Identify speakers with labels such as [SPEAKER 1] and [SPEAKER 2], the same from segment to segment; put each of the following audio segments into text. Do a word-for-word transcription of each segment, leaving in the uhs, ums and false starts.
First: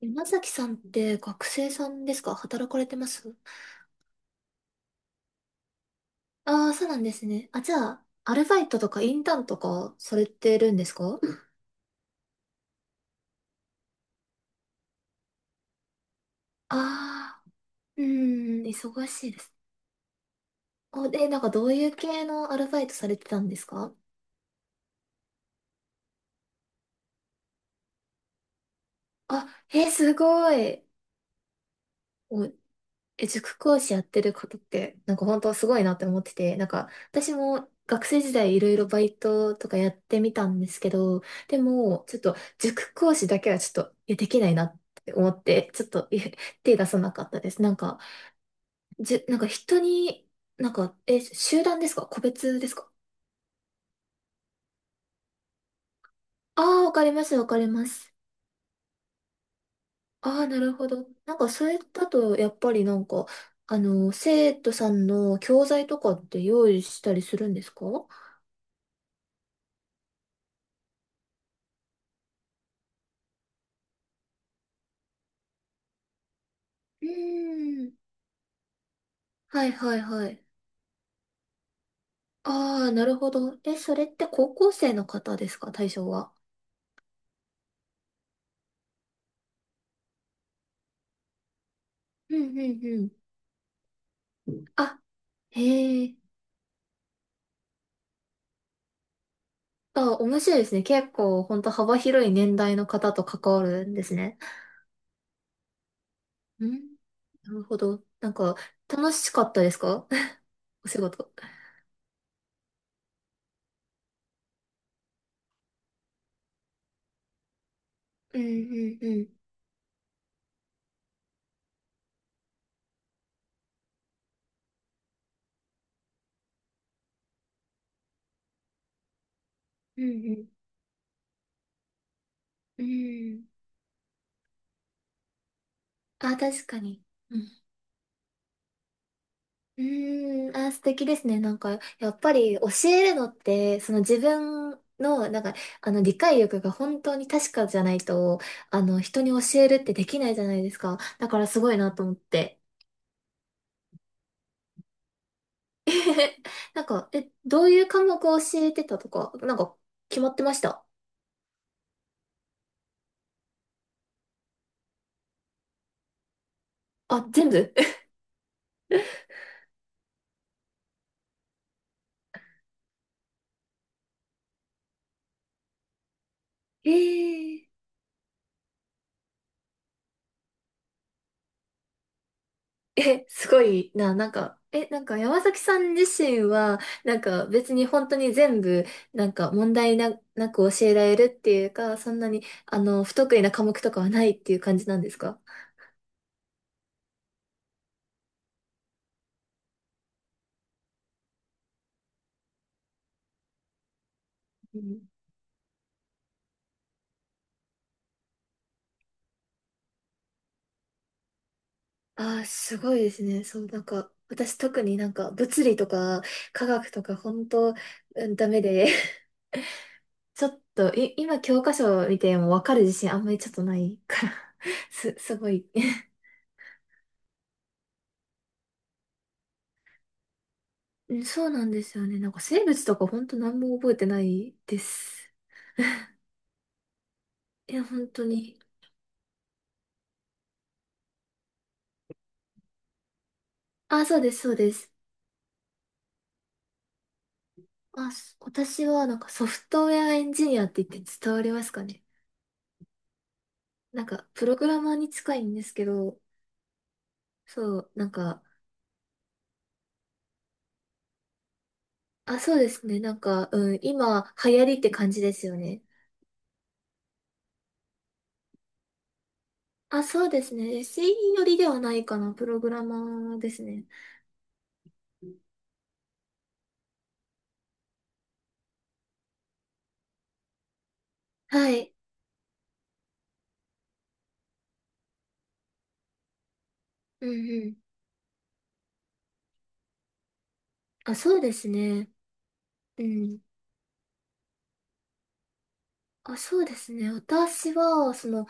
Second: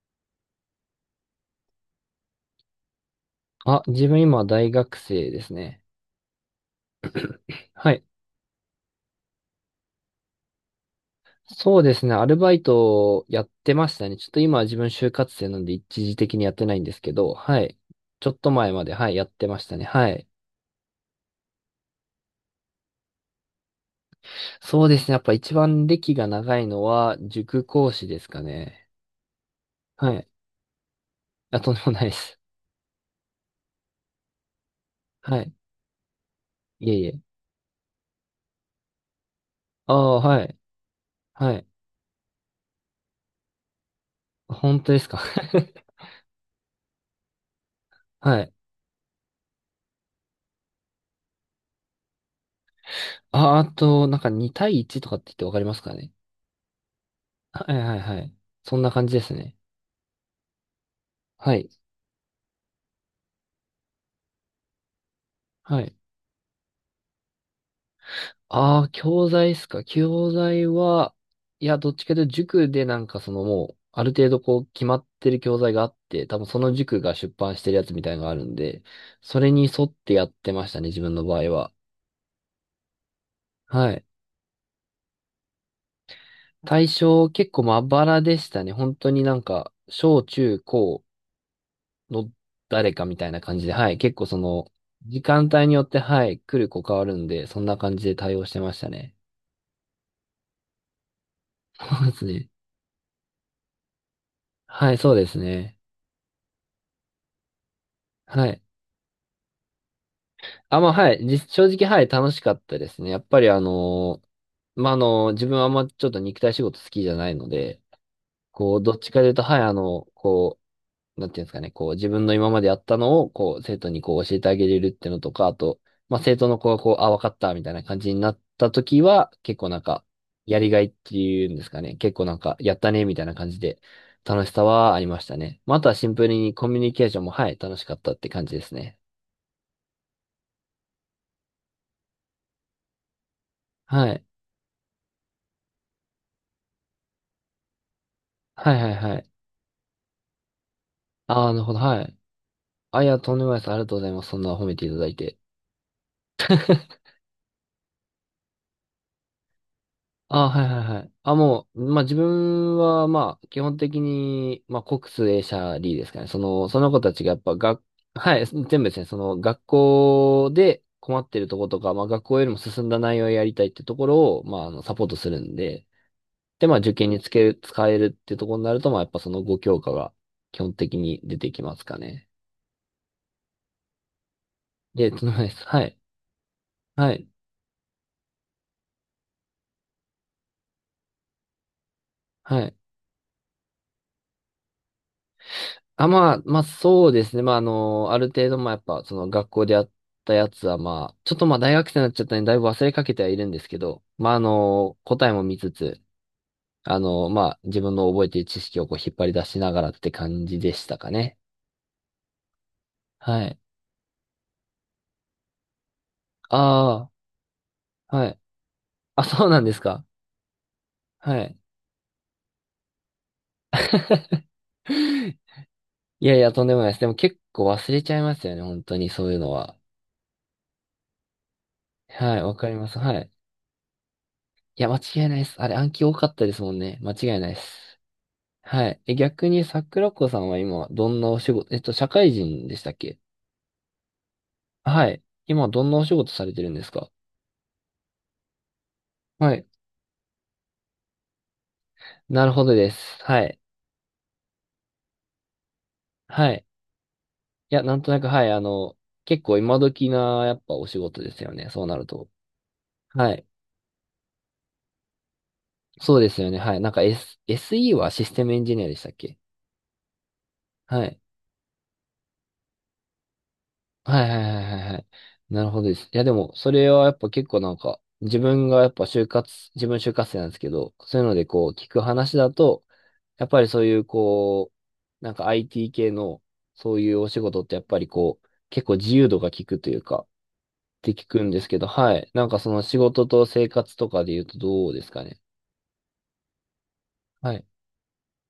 [SPEAKER 1] 山崎さんって学生さんですか？働かれてます？
[SPEAKER 2] あ、自分今大学生ですね。
[SPEAKER 1] ああー、そうなんですね。あ、じゃ
[SPEAKER 2] はい。
[SPEAKER 1] あ、アルバイトとかインターンとかされてるんですか？
[SPEAKER 2] そうですね。アルバイトやってましたね。ちょっと今は自分就活生なんで一時的にやってないんですけど、
[SPEAKER 1] あ
[SPEAKER 2] はい。
[SPEAKER 1] あー、う
[SPEAKER 2] ちょっと
[SPEAKER 1] ーん、
[SPEAKER 2] 前まで、
[SPEAKER 1] 忙
[SPEAKER 2] はい、や
[SPEAKER 1] し
[SPEAKER 2] っ
[SPEAKER 1] いで
[SPEAKER 2] て
[SPEAKER 1] す。
[SPEAKER 2] ましたね。はい。
[SPEAKER 1] お、で、なんかどういう系のアルバイトされてたんですか？
[SPEAKER 2] そうですね。やっぱ一番歴が長いのは塾講師ですかね。
[SPEAKER 1] あ、えー、す
[SPEAKER 2] はい。
[SPEAKER 1] ごい。
[SPEAKER 2] あ、とんでもないです。
[SPEAKER 1] お。え、塾講師やってることって、なんか本
[SPEAKER 2] はい。
[SPEAKER 1] 当すごいなって思ってて、なんか
[SPEAKER 2] いえいえ。
[SPEAKER 1] 私も学生時代いろいろバイトとかや
[SPEAKER 2] あ
[SPEAKER 1] って
[SPEAKER 2] あ、
[SPEAKER 1] み
[SPEAKER 2] は
[SPEAKER 1] た
[SPEAKER 2] い。
[SPEAKER 1] んですけど、
[SPEAKER 2] は
[SPEAKER 1] で
[SPEAKER 2] い。
[SPEAKER 1] もちょっと塾講師だけはちょっとえできないなっ
[SPEAKER 2] 本当です
[SPEAKER 1] て
[SPEAKER 2] か。
[SPEAKER 1] 思って、ちょっ とえ手出さなかったです。なんか、
[SPEAKER 2] はい。
[SPEAKER 1] じゅ、なんか人に、なんか、え、集団ですか個別ですか？
[SPEAKER 2] あ、あと、なんかに対いちとかって言ってわかりますかね。
[SPEAKER 1] ああー、わかります、わか
[SPEAKER 2] は
[SPEAKER 1] り
[SPEAKER 2] い
[SPEAKER 1] ま
[SPEAKER 2] はい
[SPEAKER 1] す。
[SPEAKER 2] はい。そんな感じですね。
[SPEAKER 1] ああ、なるほど。なんか
[SPEAKER 2] は
[SPEAKER 1] そ
[SPEAKER 2] い。
[SPEAKER 1] れだとやっぱりなんか、あの、生徒さんの教
[SPEAKER 2] は
[SPEAKER 1] 材
[SPEAKER 2] い。
[SPEAKER 1] とかって用意したりするんですか？
[SPEAKER 2] ああ、教材っすか。教材は、いや、どっちかというと塾でなんかそのもう、ある程度こう決まってる教材があって、多分その塾
[SPEAKER 1] う
[SPEAKER 2] が出版してるや
[SPEAKER 1] ー
[SPEAKER 2] つ
[SPEAKER 1] ん。
[SPEAKER 2] みたいなのがあるんで、それに
[SPEAKER 1] はい
[SPEAKER 2] 沿っ
[SPEAKER 1] はい
[SPEAKER 2] てや
[SPEAKER 1] は
[SPEAKER 2] っ
[SPEAKER 1] い。
[SPEAKER 2] てましたね、自分の場合は。
[SPEAKER 1] ああ、なるほど。え、
[SPEAKER 2] は
[SPEAKER 1] そ
[SPEAKER 2] い。
[SPEAKER 1] れって高校生の方ですか、対象は。
[SPEAKER 2] 対象結構まばらでしたね。本当になんか、小中高の
[SPEAKER 1] うんうん
[SPEAKER 2] 誰
[SPEAKER 1] う
[SPEAKER 2] か
[SPEAKER 1] ん。
[SPEAKER 2] みたいな感じで、はい。結構その、
[SPEAKER 1] あ、
[SPEAKER 2] 時間
[SPEAKER 1] へ
[SPEAKER 2] 帯によって、
[SPEAKER 1] え。
[SPEAKER 2] はい、来る子変わるんで、そんな感じで対応してましたね。
[SPEAKER 1] あ、面白いですね。結構、本当
[SPEAKER 2] そ
[SPEAKER 1] 幅
[SPEAKER 2] うです
[SPEAKER 1] 広い
[SPEAKER 2] ね。
[SPEAKER 1] 年代の方と関わるんですね。
[SPEAKER 2] はい、そうですね。
[SPEAKER 1] うん。なるほど。なん
[SPEAKER 2] は
[SPEAKER 1] か、
[SPEAKER 2] い。
[SPEAKER 1] 楽しかったですか？
[SPEAKER 2] あ、ま
[SPEAKER 1] お
[SPEAKER 2] あ、
[SPEAKER 1] 仕
[SPEAKER 2] はい。
[SPEAKER 1] 事。
[SPEAKER 2] じ正直、はい、楽しかったですね。やっぱり、あのーまあ、あのー自分はあんまちょっと肉体仕事好きじゃないので、
[SPEAKER 1] うんう
[SPEAKER 2] こう、ど
[SPEAKER 1] ん
[SPEAKER 2] っ
[SPEAKER 1] う
[SPEAKER 2] ちかと
[SPEAKER 1] ん。
[SPEAKER 2] いうと、はい、あの、こう、なんていうんですかね、こう、自分の今までやったのを、こう、生徒にこう、教えてあげれるっていうのとか、あと、まあ、生徒の子がこう、あ、わかった、みたいな感じになった時は、結構なん
[SPEAKER 1] う
[SPEAKER 2] か、
[SPEAKER 1] ん
[SPEAKER 2] やりがいっていうんですかね、結構なんか、やっ
[SPEAKER 1] うん。
[SPEAKER 2] たね、みたいな
[SPEAKER 1] う
[SPEAKER 2] 感
[SPEAKER 1] ん。
[SPEAKER 2] じで、楽しさはありましたね。まあ、あとはシンプル
[SPEAKER 1] あ、
[SPEAKER 2] に
[SPEAKER 1] 確
[SPEAKER 2] コミ
[SPEAKER 1] か
[SPEAKER 2] ュニ
[SPEAKER 1] に。
[SPEAKER 2] ケーションも、
[SPEAKER 1] う
[SPEAKER 2] は
[SPEAKER 1] ん
[SPEAKER 2] い、楽しかったって感じですね。
[SPEAKER 1] うーん、あー、素敵ですね。なんか、やっぱり教えるのって、その
[SPEAKER 2] は
[SPEAKER 1] 自
[SPEAKER 2] い。
[SPEAKER 1] 分の、なんか、あの、理解力が本当に確かじゃないと、
[SPEAKER 2] はい
[SPEAKER 1] あ
[SPEAKER 2] はい
[SPEAKER 1] の、
[SPEAKER 2] は
[SPEAKER 1] 人
[SPEAKER 2] い。
[SPEAKER 1] に教えるってできないじゃないですか。だか
[SPEAKER 2] あ
[SPEAKER 1] ら
[SPEAKER 2] あ、な
[SPEAKER 1] す
[SPEAKER 2] るほ
[SPEAKER 1] ご
[SPEAKER 2] ど。
[SPEAKER 1] いな
[SPEAKER 2] は
[SPEAKER 1] と思っ
[SPEAKER 2] い。
[SPEAKER 1] て。
[SPEAKER 2] あ、いや、とんでもないです。ありがとうございます。そんな褒めていただいて。
[SPEAKER 1] なんか、え、どういう科目を教えてたとか、なんか、決まって
[SPEAKER 2] ああ、
[SPEAKER 1] まし
[SPEAKER 2] はいは
[SPEAKER 1] た？
[SPEAKER 2] いはい。あ、もう、まあ、自分は、まあ、基本的に、まあ、国数英社理ですかね。その、その子たち
[SPEAKER 1] あ、
[SPEAKER 2] がやっ
[SPEAKER 1] 全
[SPEAKER 2] ぱ
[SPEAKER 1] 部。
[SPEAKER 2] 学、はい、全部ですね。その、学校で困ってるところとか、まあ、学校よりも進んだ内容をやりたいってところを、まあ、あの、サポートするんで、で、まあ、受験につけ る、
[SPEAKER 1] ええ
[SPEAKER 2] 使えるってところになると、まあ、やっぱそのご教科が基本的に出てきますかね。
[SPEAKER 1] え、すごいな、なんか、え、なん
[SPEAKER 2] で、と
[SPEAKER 1] か
[SPEAKER 2] んでも
[SPEAKER 1] 山
[SPEAKER 2] ないで
[SPEAKER 1] 崎
[SPEAKER 2] す。
[SPEAKER 1] さ
[SPEAKER 2] は
[SPEAKER 1] ん
[SPEAKER 2] い。
[SPEAKER 1] 自身は、
[SPEAKER 2] は
[SPEAKER 1] なん
[SPEAKER 2] い。
[SPEAKER 1] か別に本当に全部、なんか問題な、なく教えられるっていうか、そんなに、
[SPEAKER 2] はい。
[SPEAKER 1] あの、不得意な科目とかはないっていう感じなんですか？
[SPEAKER 2] あ、まあ、まあそうですね。まああの、ある程度まあやっぱその学校でやったやつはまあ、ちょっとまあ大学生になっちゃったんでだいぶ忘れかけてはいるんですけど、まああ
[SPEAKER 1] う
[SPEAKER 2] の、
[SPEAKER 1] ん。
[SPEAKER 2] 答えも見つつ、あの、まあ自分の覚えている知識をこう引っ張り出しながらって感じでしたかね。
[SPEAKER 1] ああ、すごいです
[SPEAKER 2] は
[SPEAKER 1] ね。
[SPEAKER 2] い。
[SPEAKER 1] そう、なんか、私特になんか物理とか科学と
[SPEAKER 2] あ
[SPEAKER 1] か本当、
[SPEAKER 2] あ、
[SPEAKER 1] う
[SPEAKER 2] は
[SPEAKER 1] ん、
[SPEAKER 2] い。
[SPEAKER 1] ダメで、
[SPEAKER 2] あ、そうなんですか。
[SPEAKER 1] ちょっと、い、
[SPEAKER 2] は
[SPEAKER 1] 今
[SPEAKER 2] い。
[SPEAKER 1] 教科書見てもわかる自信あんまりちょっとないから、す、すごい。
[SPEAKER 2] いやいや、とんでもないです。でも結構忘れちゃいますよね。本当にそういうのは。
[SPEAKER 1] うん、そうなんですよね。なん
[SPEAKER 2] は
[SPEAKER 1] か
[SPEAKER 2] い、わ
[SPEAKER 1] 生
[SPEAKER 2] かり
[SPEAKER 1] 物
[SPEAKER 2] ま
[SPEAKER 1] と
[SPEAKER 2] す。
[SPEAKER 1] か
[SPEAKER 2] は
[SPEAKER 1] 本
[SPEAKER 2] い。
[SPEAKER 1] 当何も覚えてないで
[SPEAKER 2] いや、間違い
[SPEAKER 1] す。
[SPEAKER 2] ないです。あれ暗記多かったですもんね。間違いないで
[SPEAKER 1] いや、
[SPEAKER 2] す。
[SPEAKER 1] 本当に。
[SPEAKER 2] はい。え、逆に桜子さんは今、どんなお仕事、えっと、社会人でしたっけ？
[SPEAKER 1] あ、そうです、そうです。
[SPEAKER 2] はい。今、どんなお仕事されてるんですか？
[SPEAKER 1] あ、す私はなんかソ
[SPEAKER 2] はい。
[SPEAKER 1] フトウェアエンジニアって言って伝わりますかね？
[SPEAKER 2] なるほどです。はい。
[SPEAKER 1] なんかプログラマーに近いんですけど、
[SPEAKER 2] はい。い
[SPEAKER 1] そ
[SPEAKER 2] や、
[SPEAKER 1] う、
[SPEAKER 2] なん
[SPEAKER 1] な
[SPEAKER 2] と
[SPEAKER 1] ん
[SPEAKER 2] なく、
[SPEAKER 1] か、
[SPEAKER 2] はい。あの、結構今時な、やっぱお仕事ですよね。そうなると。
[SPEAKER 1] あ、そうですね。なん
[SPEAKER 2] はい。
[SPEAKER 1] か、うん、今流行りって感じですよね。
[SPEAKER 2] そうですよね。はい。なんか、S、エスイー はシステムエンジニアでしたっけ？
[SPEAKER 1] あ、そうですね。
[SPEAKER 2] は
[SPEAKER 1] エスイー
[SPEAKER 2] い。
[SPEAKER 1] よりではないかな、プログラマーですね。
[SPEAKER 2] はいはいはいはいはい。なるほどです。いや、でも、それはやっぱ結構なんか、自分がやっぱ就活、自分就活生なんですけど、そういうのでこう、
[SPEAKER 1] は
[SPEAKER 2] 聞
[SPEAKER 1] い。
[SPEAKER 2] く話だと、やっぱりそういうこう、なんか アイティー 系のそういう
[SPEAKER 1] う
[SPEAKER 2] お
[SPEAKER 1] ん
[SPEAKER 2] 仕事っ
[SPEAKER 1] う
[SPEAKER 2] て
[SPEAKER 1] ん。
[SPEAKER 2] やっぱりこう、結構自由度が効くというか、って
[SPEAKER 1] あ、
[SPEAKER 2] 聞
[SPEAKER 1] そう
[SPEAKER 2] くん
[SPEAKER 1] で
[SPEAKER 2] です
[SPEAKER 1] す
[SPEAKER 2] けど、
[SPEAKER 1] ね。
[SPEAKER 2] はい。なんかその仕
[SPEAKER 1] う
[SPEAKER 2] 事
[SPEAKER 1] ん、
[SPEAKER 2] と生活とかで言うとどうですかね。
[SPEAKER 1] あ、そうですね。
[SPEAKER 2] はい。
[SPEAKER 1] 私は、その、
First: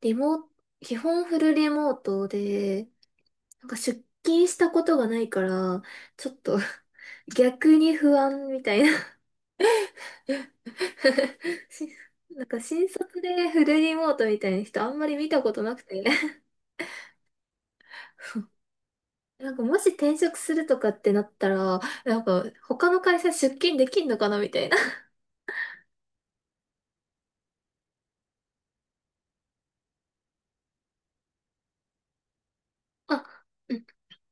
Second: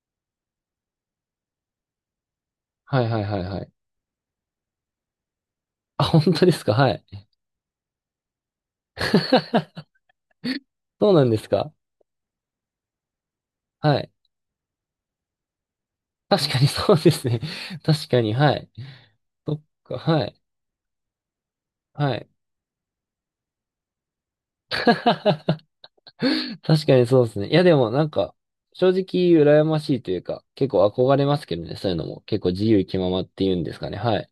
[SPEAKER 1] リモート、基本フルリモートで、
[SPEAKER 2] はいはいはいは
[SPEAKER 1] なん
[SPEAKER 2] い。
[SPEAKER 1] か出勤したことがないから、
[SPEAKER 2] あ、
[SPEAKER 1] ちょ
[SPEAKER 2] 本
[SPEAKER 1] っ
[SPEAKER 2] 当で
[SPEAKER 1] と
[SPEAKER 2] すか？はい。
[SPEAKER 1] 逆に不安みたいな。
[SPEAKER 2] そうなんですか？
[SPEAKER 1] しなんか新卒でフルリ
[SPEAKER 2] は
[SPEAKER 1] モ
[SPEAKER 2] い。
[SPEAKER 1] ートみたいな人あんまり見たことなくて。
[SPEAKER 2] 確かにそうですね。確かに、はい。
[SPEAKER 1] な
[SPEAKER 2] そ
[SPEAKER 1] ん
[SPEAKER 2] っ
[SPEAKER 1] かもし
[SPEAKER 2] か、
[SPEAKER 1] 転
[SPEAKER 2] は
[SPEAKER 1] 職
[SPEAKER 2] い。
[SPEAKER 1] するとかってなったら、
[SPEAKER 2] は
[SPEAKER 1] なん
[SPEAKER 2] い。
[SPEAKER 1] か他の会社出勤できんのかなみたい な。
[SPEAKER 2] 確かにそうですね。いや、でもなんか、正直羨ましいというか、結構憧れますけどね、そういうのも。結構自由気 まま
[SPEAKER 1] あ、
[SPEAKER 2] っていうんで
[SPEAKER 1] う
[SPEAKER 2] すかね。はい。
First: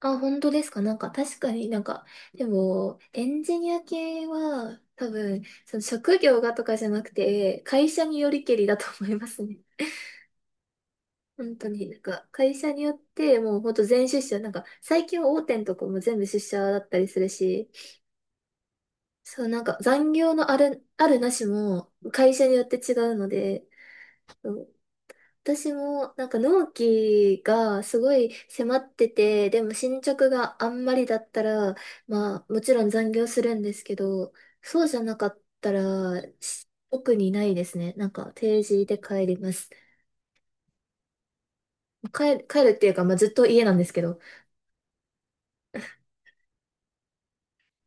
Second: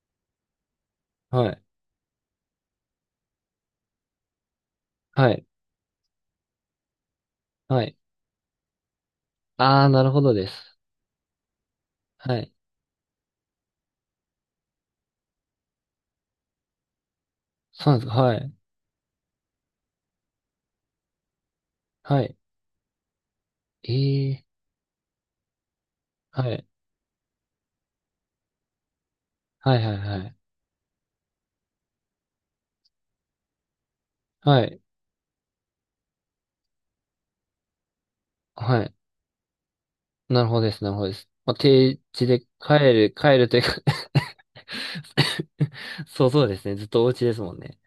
[SPEAKER 1] あ、本当ですか。なんか確
[SPEAKER 2] は
[SPEAKER 1] か
[SPEAKER 2] い。
[SPEAKER 1] になんか、でも、エンジニア系は多
[SPEAKER 2] は
[SPEAKER 1] 分、
[SPEAKER 2] い。
[SPEAKER 1] その職業がとかじゃなくて、
[SPEAKER 2] は
[SPEAKER 1] 会
[SPEAKER 2] い。
[SPEAKER 1] 社によりけりだと思いますね。
[SPEAKER 2] ああ、なるほどです。
[SPEAKER 1] 本当に、なんか
[SPEAKER 2] はい。
[SPEAKER 1] 会社によってもう本当全出社、なんか最近は大手のとこも全部出社だったりするし、
[SPEAKER 2] そうなんですか。はい。
[SPEAKER 1] そう、なんか残業のある、あるなしも
[SPEAKER 2] は
[SPEAKER 1] 会
[SPEAKER 2] い。
[SPEAKER 1] 社によって違うので、
[SPEAKER 2] ええ。
[SPEAKER 1] 私もなんか納期がすごい迫ってて、で
[SPEAKER 2] は
[SPEAKER 1] も
[SPEAKER 2] いはい
[SPEAKER 1] 進
[SPEAKER 2] はいは
[SPEAKER 1] 捗
[SPEAKER 2] い。
[SPEAKER 1] があんまりだったら、まあもちろん残業するんですけど、
[SPEAKER 2] はい。
[SPEAKER 1] そうじゃなかったら、し特にないですね。なんか定
[SPEAKER 2] は
[SPEAKER 1] 時
[SPEAKER 2] い。
[SPEAKER 1] で帰ります。
[SPEAKER 2] なるほどです。なるほどです。まあ、定時
[SPEAKER 1] 帰
[SPEAKER 2] で
[SPEAKER 1] る、帰るっ
[SPEAKER 2] 帰
[SPEAKER 1] ていうか、
[SPEAKER 2] る、
[SPEAKER 1] まあずっ
[SPEAKER 2] 帰
[SPEAKER 1] と
[SPEAKER 2] るという
[SPEAKER 1] 家な
[SPEAKER 2] か、
[SPEAKER 1] んですけど。
[SPEAKER 2] そうそうですね。ずっとお家ですもんね。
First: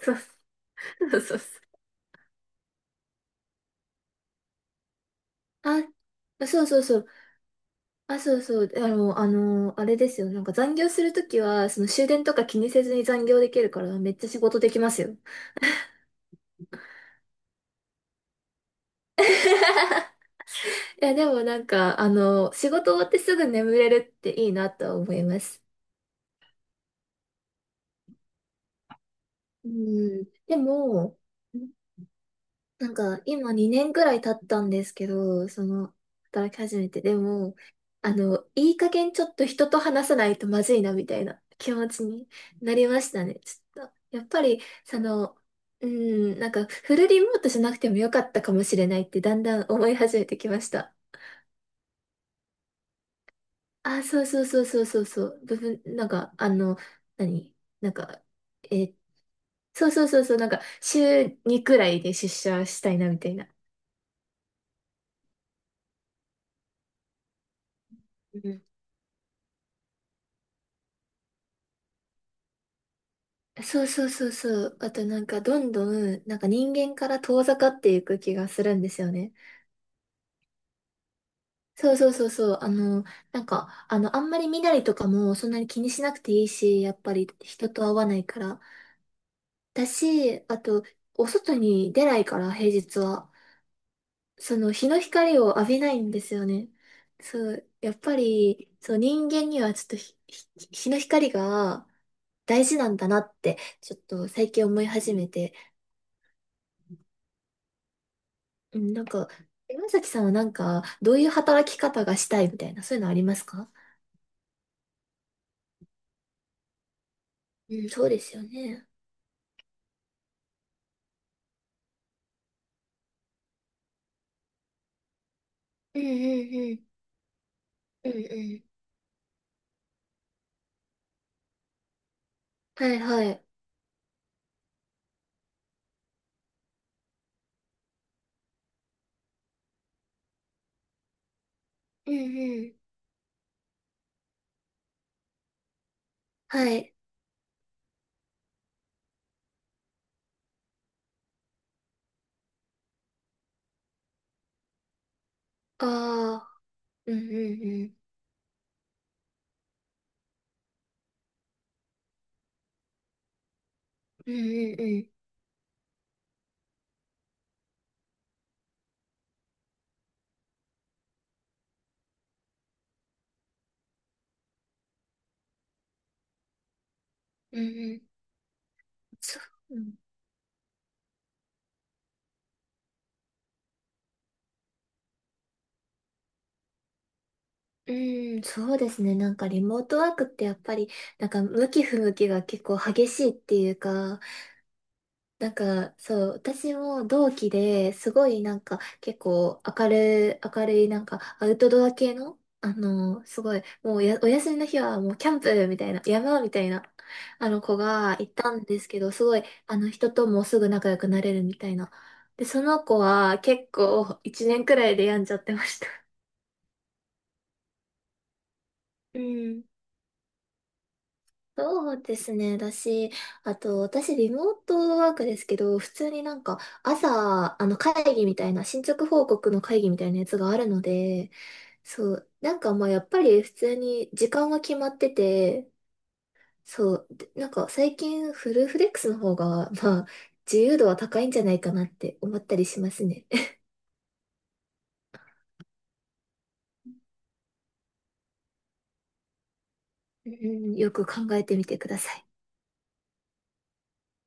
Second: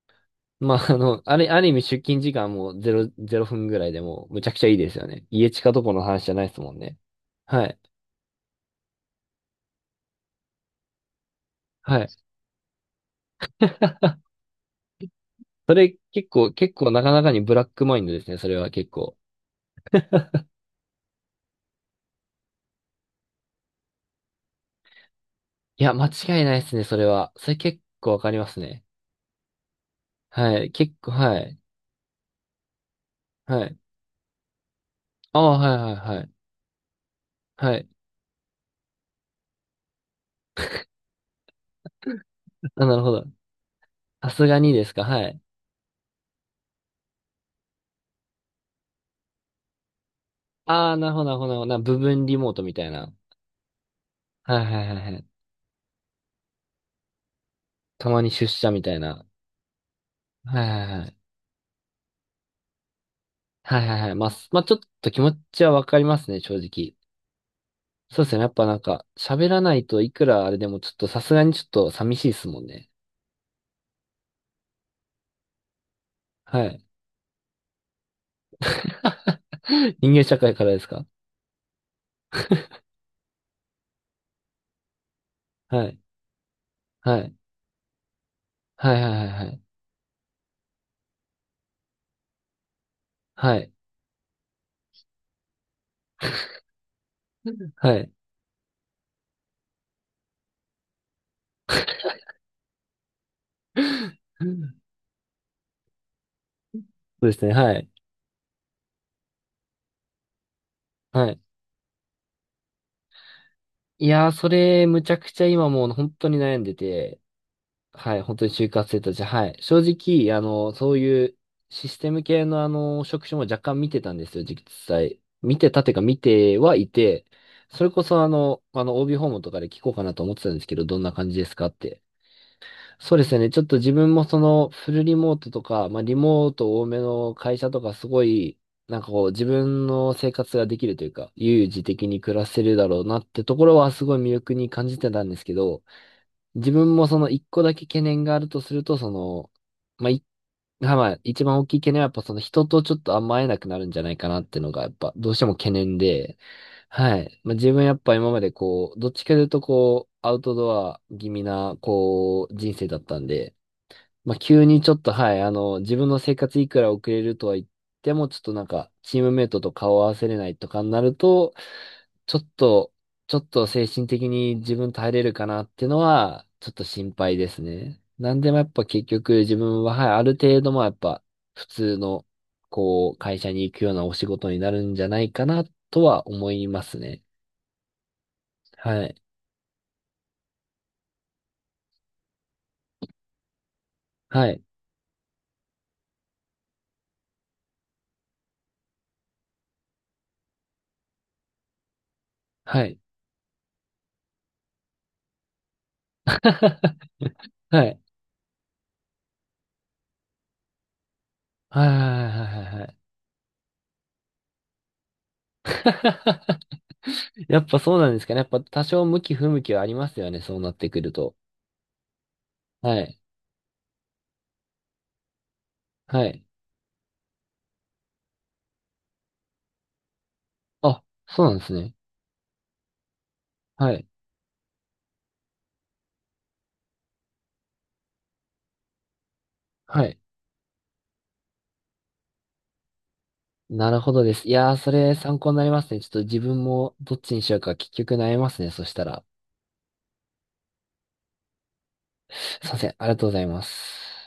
[SPEAKER 1] そう
[SPEAKER 2] まあ、あ
[SPEAKER 1] そ
[SPEAKER 2] の、
[SPEAKER 1] うそ
[SPEAKER 2] あ
[SPEAKER 1] う。
[SPEAKER 2] れ、ある意味出勤時間もうゼロ、ゼロふんぐらいでもうむちゃくちゃいいですよね。家近ど
[SPEAKER 1] あ、
[SPEAKER 2] この話じゃないです
[SPEAKER 1] そう
[SPEAKER 2] もん
[SPEAKER 1] そう
[SPEAKER 2] ね。
[SPEAKER 1] そう。
[SPEAKER 2] はい。
[SPEAKER 1] あ、そうそう。あの、あの、あれですよ。なんか残業するときは、その
[SPEAKER 2] は
[SPEAKER 1] 終
[SPEAKER 2] い。
[SPEAKER 1] 電とか気にせずに残業できるから、めっちゃ 仕事できますよ。
[SPEAKER 2] それ結構、結構なかなかにブラックマインドですね。それは結構。
[SPEAKER 1] いや、でもなんか、あの、仕事終わってすぐ眠れるっていいなとは思います。
[SPEAKER 2] いや、間違いないですね。それは。それ結構わかりますね。
[SPEAKER 1] うん。で
[SPEAKER 2] はい。結構、
[SPEAKER 1] も、
[SPEAKER 2] はい。
[SPEAKER 1] なんか、今
[SPEAKER 2] はい。
[SPEAKER 1] にねんぐらい経ったんですけ
[SPEAKER 2] あ
[SPEAKER 1] ど、
[SPEAKER 2] あ、
[SPEAKER 1] そ
[SPEAKER 2] はいは
[SPEAKER 1] の、
[SPEAKER 2] いはい。
[SPEAKER 1] 働き始めて、でも、
[SPEAKER 2] はい。
[SPEAKER 1] あの、いい加減ちょっと人と話さないとまずいな、みたいな気持ちにな
[SPEAKER 2] あ、
[SPEAKER 1] り
[SPEAKER 2] な
[SPEAKER 1] ま
[SPEAKER 2] るほ
[SPEAKER 1] し
[SPEAKER 2] ど。
[SPEAKER 1] たね。ちょっと、やっ
[SPEAKER 2] さ
[SPEAKER 1] ぱ
[SPEAKER 2] すが
[SPEAKER 1] り、
[SPEAKER 2] にです
[SPEAKER 1] そ
[SPEAKER 2] か。は
[SPEAKER 1] の、
[SPEAKER 2] い。
[SPEAKER 1] うん、なんか、フルリモートじゃなくてもよかったかもしれないって、だんだん思い始めてきまし
[SPEAKER 2] あ
[SPEAKER 1] た。
[SPEAKER 2] あ、なるほど、なるほど、なるほど。な部分リモートみたいな。
[SPEAKER 1] あ、そうそうそ
[SPEAKER 2] は
[SPEAKER 1] う
[SPEAKER 2] い
[SPEAKER 1] そ
[SPEAKER 2] は
[SPEAKER 1] う
[SPEAKER 2] いは
[SPEAKER 1] そう
[SPEAKER 2] いは
[SPEAKER 1] そ
[SPEAKER 2] い。
[SPEAKER 1] う。部分、なんか、あの、何なん
[SPEAKER 2] たま
[SPEAKER 1] か、
[SPEAKER 2] に出
[SPEAKER 1] え
[SPEAKER 2] 社みた
[SPEAKER 1] ー
[SPEAKER 2] いな。
[SPEAKER 1] そうそうそうそう、なんか、
[SPEAKER 2] はいはいはい。
[SPEAKER 1] 週にくらいで出社したいな、みたいな。
[SPEAKER 2] はいはいはい。まあ、すまあ、ちょっと気持ちはわかりますね、正直。そうです
[SPEAKER 1] う
[SPEAKER 2] ね。やっ
[SPEAKER 1] ん、
[SPEAKER 2] ぱなんか、喋らないといくらあれでもちょっとさすがにちょっと寂しいですもんね。
[SPEAKER 1] そうそうそうそう。あとなんか、どんどん、なんか
[SPEAKER 2] は
[SPEAKER 1] 人
[SPEAKER 2] い。
[SPEAKER 1] 間から遠ざかっていく気がするんですよね。
[SPEAKER 2] 人間社会からですか？
[SPEAKER 1] そうそうそうそう。あの、なんか、あの、あんまり身なりとかもそんなに気
[SPEAKER 2] は
[SPEAKER 1] に
[SPEAKER 2] い。
[SPEAKER 1] しなくていいし、やっぱ
[SPEAKER 2] は
[SPEAKER 1] り
[SPEAKER 2] い。
[SPEAKER 1] 人と会わないから。
[SPEAKER 2] はいはいはいはい。
[SPEAKER 1] だし、あと、お外に出ないから、平日は。
[SPEAKER 2] はい。
[SPEAKER 1] その日の光を浴びないんですよね。そう、や
[SPEAKER 2] は
[SPEAKER 1] っ
[SPEAKER 2] い。
[SPEAKER 1] ぱり、そう、人間にはちょっとひ、ひ日の光が大事なんだなって、ちょっと最近
[SPEAKER 2] そ
[SPEAKER 1] 思い始めて、
[SPEAKER 2] うですね。はい。
[SPEAKER 1] うん、なんか、山崎さんはなんか、どうい
[SPEAKER 2] は
[SPEAKER 1] う
[SPEAKER 2] い。
[SPEAKER 1] 働き方がしたいみたいな、そういうのありますか？
[SPEAKER 2] いやー、それ、むちゃくちゃ今もう本当に悩んでて、
[SPEAKER 1] うん、そう
[SPEAKER 2] は
[SPEAKER 1] で
[SPEAKER 2] い、本
[SPEAKER 1] すよ
[SPEAKER 2] 当に就
[SPEAKER 1] ね。
[SPEAKER 2] 活生たち、はい。正直、あの、そういうシステム系のあの、職種も若干見てたんですよ、実際。見てたて
[SPEAKER 1] う
[SPEAKER 2] か
[SPEAKER 1] んう
[SPEAKER 2] 見て
[SPEAKER 1] んう
[SPEAKER 2] は
[SPEAKER 1] ん。
[SPEAKER 2] いて、それこ
[SPEAKER 1] うんう
[SPEAKER 2] そあの、
[SPEAKER 1] ん。
[SPEAKER 2] あの、オービー 訪問とかで聞こうかなと思ってたんですけど、どんな感じですかって。
[SPEAKER 1] はい
[SPEAKER 2] そうで
[SPEAKER 1] は
[SPEAKER 2] す
[SPEAKER 1] い。
[SPEAKER 2] ね、ちょっと自分もその、フルリモートとか、まあ、リモート多めの会社とか、すごい、なんかこう、自分の生活ができるというか、悠々自適
[SPEAKER 1] うん
[SPEAKER 2] に暮らせ
[SPEAKER 1] うん。
[SPEAKER 2] るだろうなってところは、すごい魅力に感じてたんですけど、
[SPEAKER 1] は
[SPEAKER 2] 自
[SPEAKER 1] い。
[SPEAKER 2] 分もその一個だけ懸念があるとすると、その、まあ、い、まあ、一番大きい懸念はやっぱその人とちょっとあんま会えなくなるんじゃないかなっていうのがやっぱどうしても懸念で、
[SPEAKER 1] ああ。う
[SPEAKER 2] は
[SPEAKER 1] ん
[SPEAKER 2] い。まあ、自分
[SPEAKER 1] う
[SPEAKER 2] や
[SPEAKER 1] ん
[SPEAKER 2] っぱ今までこう、どっちかというとこう、アウトドア気味なこう、人生だったんで、
[SPEAKER 1] う
[SPEAKER 2] ま
[SPEAKER 1] ん。
[SPEAKER 2] あ、
[SPEAKER 1] う
[SPEAKER 2] 急
[SPEAKER 1] んう
[SPEAKER 2] に
[SPEAKER 1] ん
[SPEAKER 2] ちょ
[SPEAKER 1] う
[SPEAKER 2] っと
[SPEAKER 1] ん。
[SPEAKER 2] はい、あの、自分の生活いくら遅れるとは言っても、ちょっとなんか、チームメイトと顔を合わせれないとかになると、ちょっと、ちょっと精神的に自分耐えれるかなっていうのは、ちょっと心配で
[SPEAKER 1] う
[SPEAKER 2] す
[SPEAKER 1] んう
[SPEAKER 2] ね。
[SPEAKER 1] ん。
[SPEAKER 2] なんでもやっぱ結局
[SPEAKER 1] そ
[SPEAKER 2] 自
[SPEAKER 1] う。
[SPEAKER 2] 分は、はい、ある程度もやっぱ普通の、こう、会社に行くようなお仕事になるんじゃないかなとは思いますね。
[SPEAKER 1] うーん、そうです
[SPEAKER 2] は
[SPEAKER 1] ね。
[SPEAKER 2] い。
[SPEAKER 1] なんかリモートワークってやっぱり、なんか向き不向きが結構激しいっていうか、
[SPEAKER 2] はい。
[SPEAKER 1] なんかそう、私も同期ですごいなんか結構明るい、明るいなんかアウトドア系の、あ
[SPEAKER 2] はい。
[SPEAKER 1] の、すごい、もうやお休みの日はもうキャンプみたいな、山みたいな、あ の子
[SPEAKER 2] はい。
[SPEAKER 1] がいたんですけど、すごい、あの人ともすぐ仲良くなれるみたい
[SPEAKER 2] はい
[SPEAKER 1] な。
[SPEAKER 2] はいは
[SPEAKER 1] で、そ
[SPEAKER 2] いはい
[SPEAKER 1] の
[SPEAKER 2] はい。
[SPEAKER 1] 子は結構いちねんくらいで病んじゃってました。
[SPEAKER 2] やっぱそうなんですかね。やっぱ多少
[SPEAKER 1] う
[SPEAKER 2] 向き不向
[SPEAKER 1] ん、
[SPEAKER 2] きはありますよね。そうなってくると。
[SPEAKER 1] そうですね。だ
[SPEAKER 2] は
[SPEAKER 1] し、
[SPEAKER 2] い。
[SPEAKER 1] あと、私、リモートワークですけど、普通に
[SPEAKER 2] は
[SPEAKER 1] なん
[SPEAKER 2] い。
[SPEAKER 1] か、朝、あの、会議みたいな、進捗報告の会議みたいなやつがあるの
[SPEAKER 2] あ、
[SPEAKER 1] で、
[SPEAKER 2] そうなんですね。
[SPEAKER 1] そう、なんかまあ、やっぱり普通
[SPEAKER 2] はい。
[SPEAKER 1] に時間は決まってて、そう、でなんか最近、フルフレックスの方が、ま
[SPEAKER 2] は
[SPEAKER 1] あ、
[SPEAKER 2] い。
[SPEAKER 1] 自由度は高いんじゃないかなって思ったりしますね。
[SPEAKER 2] なるほどです。いやー、それ参考になりますね。ちょっと自分もどっちにしようか結局悩みますね。そしたら。
[SPEAKER 1] うん、よく考えてみてください。
[SPEAKER 2] すいません。ありがとうございます。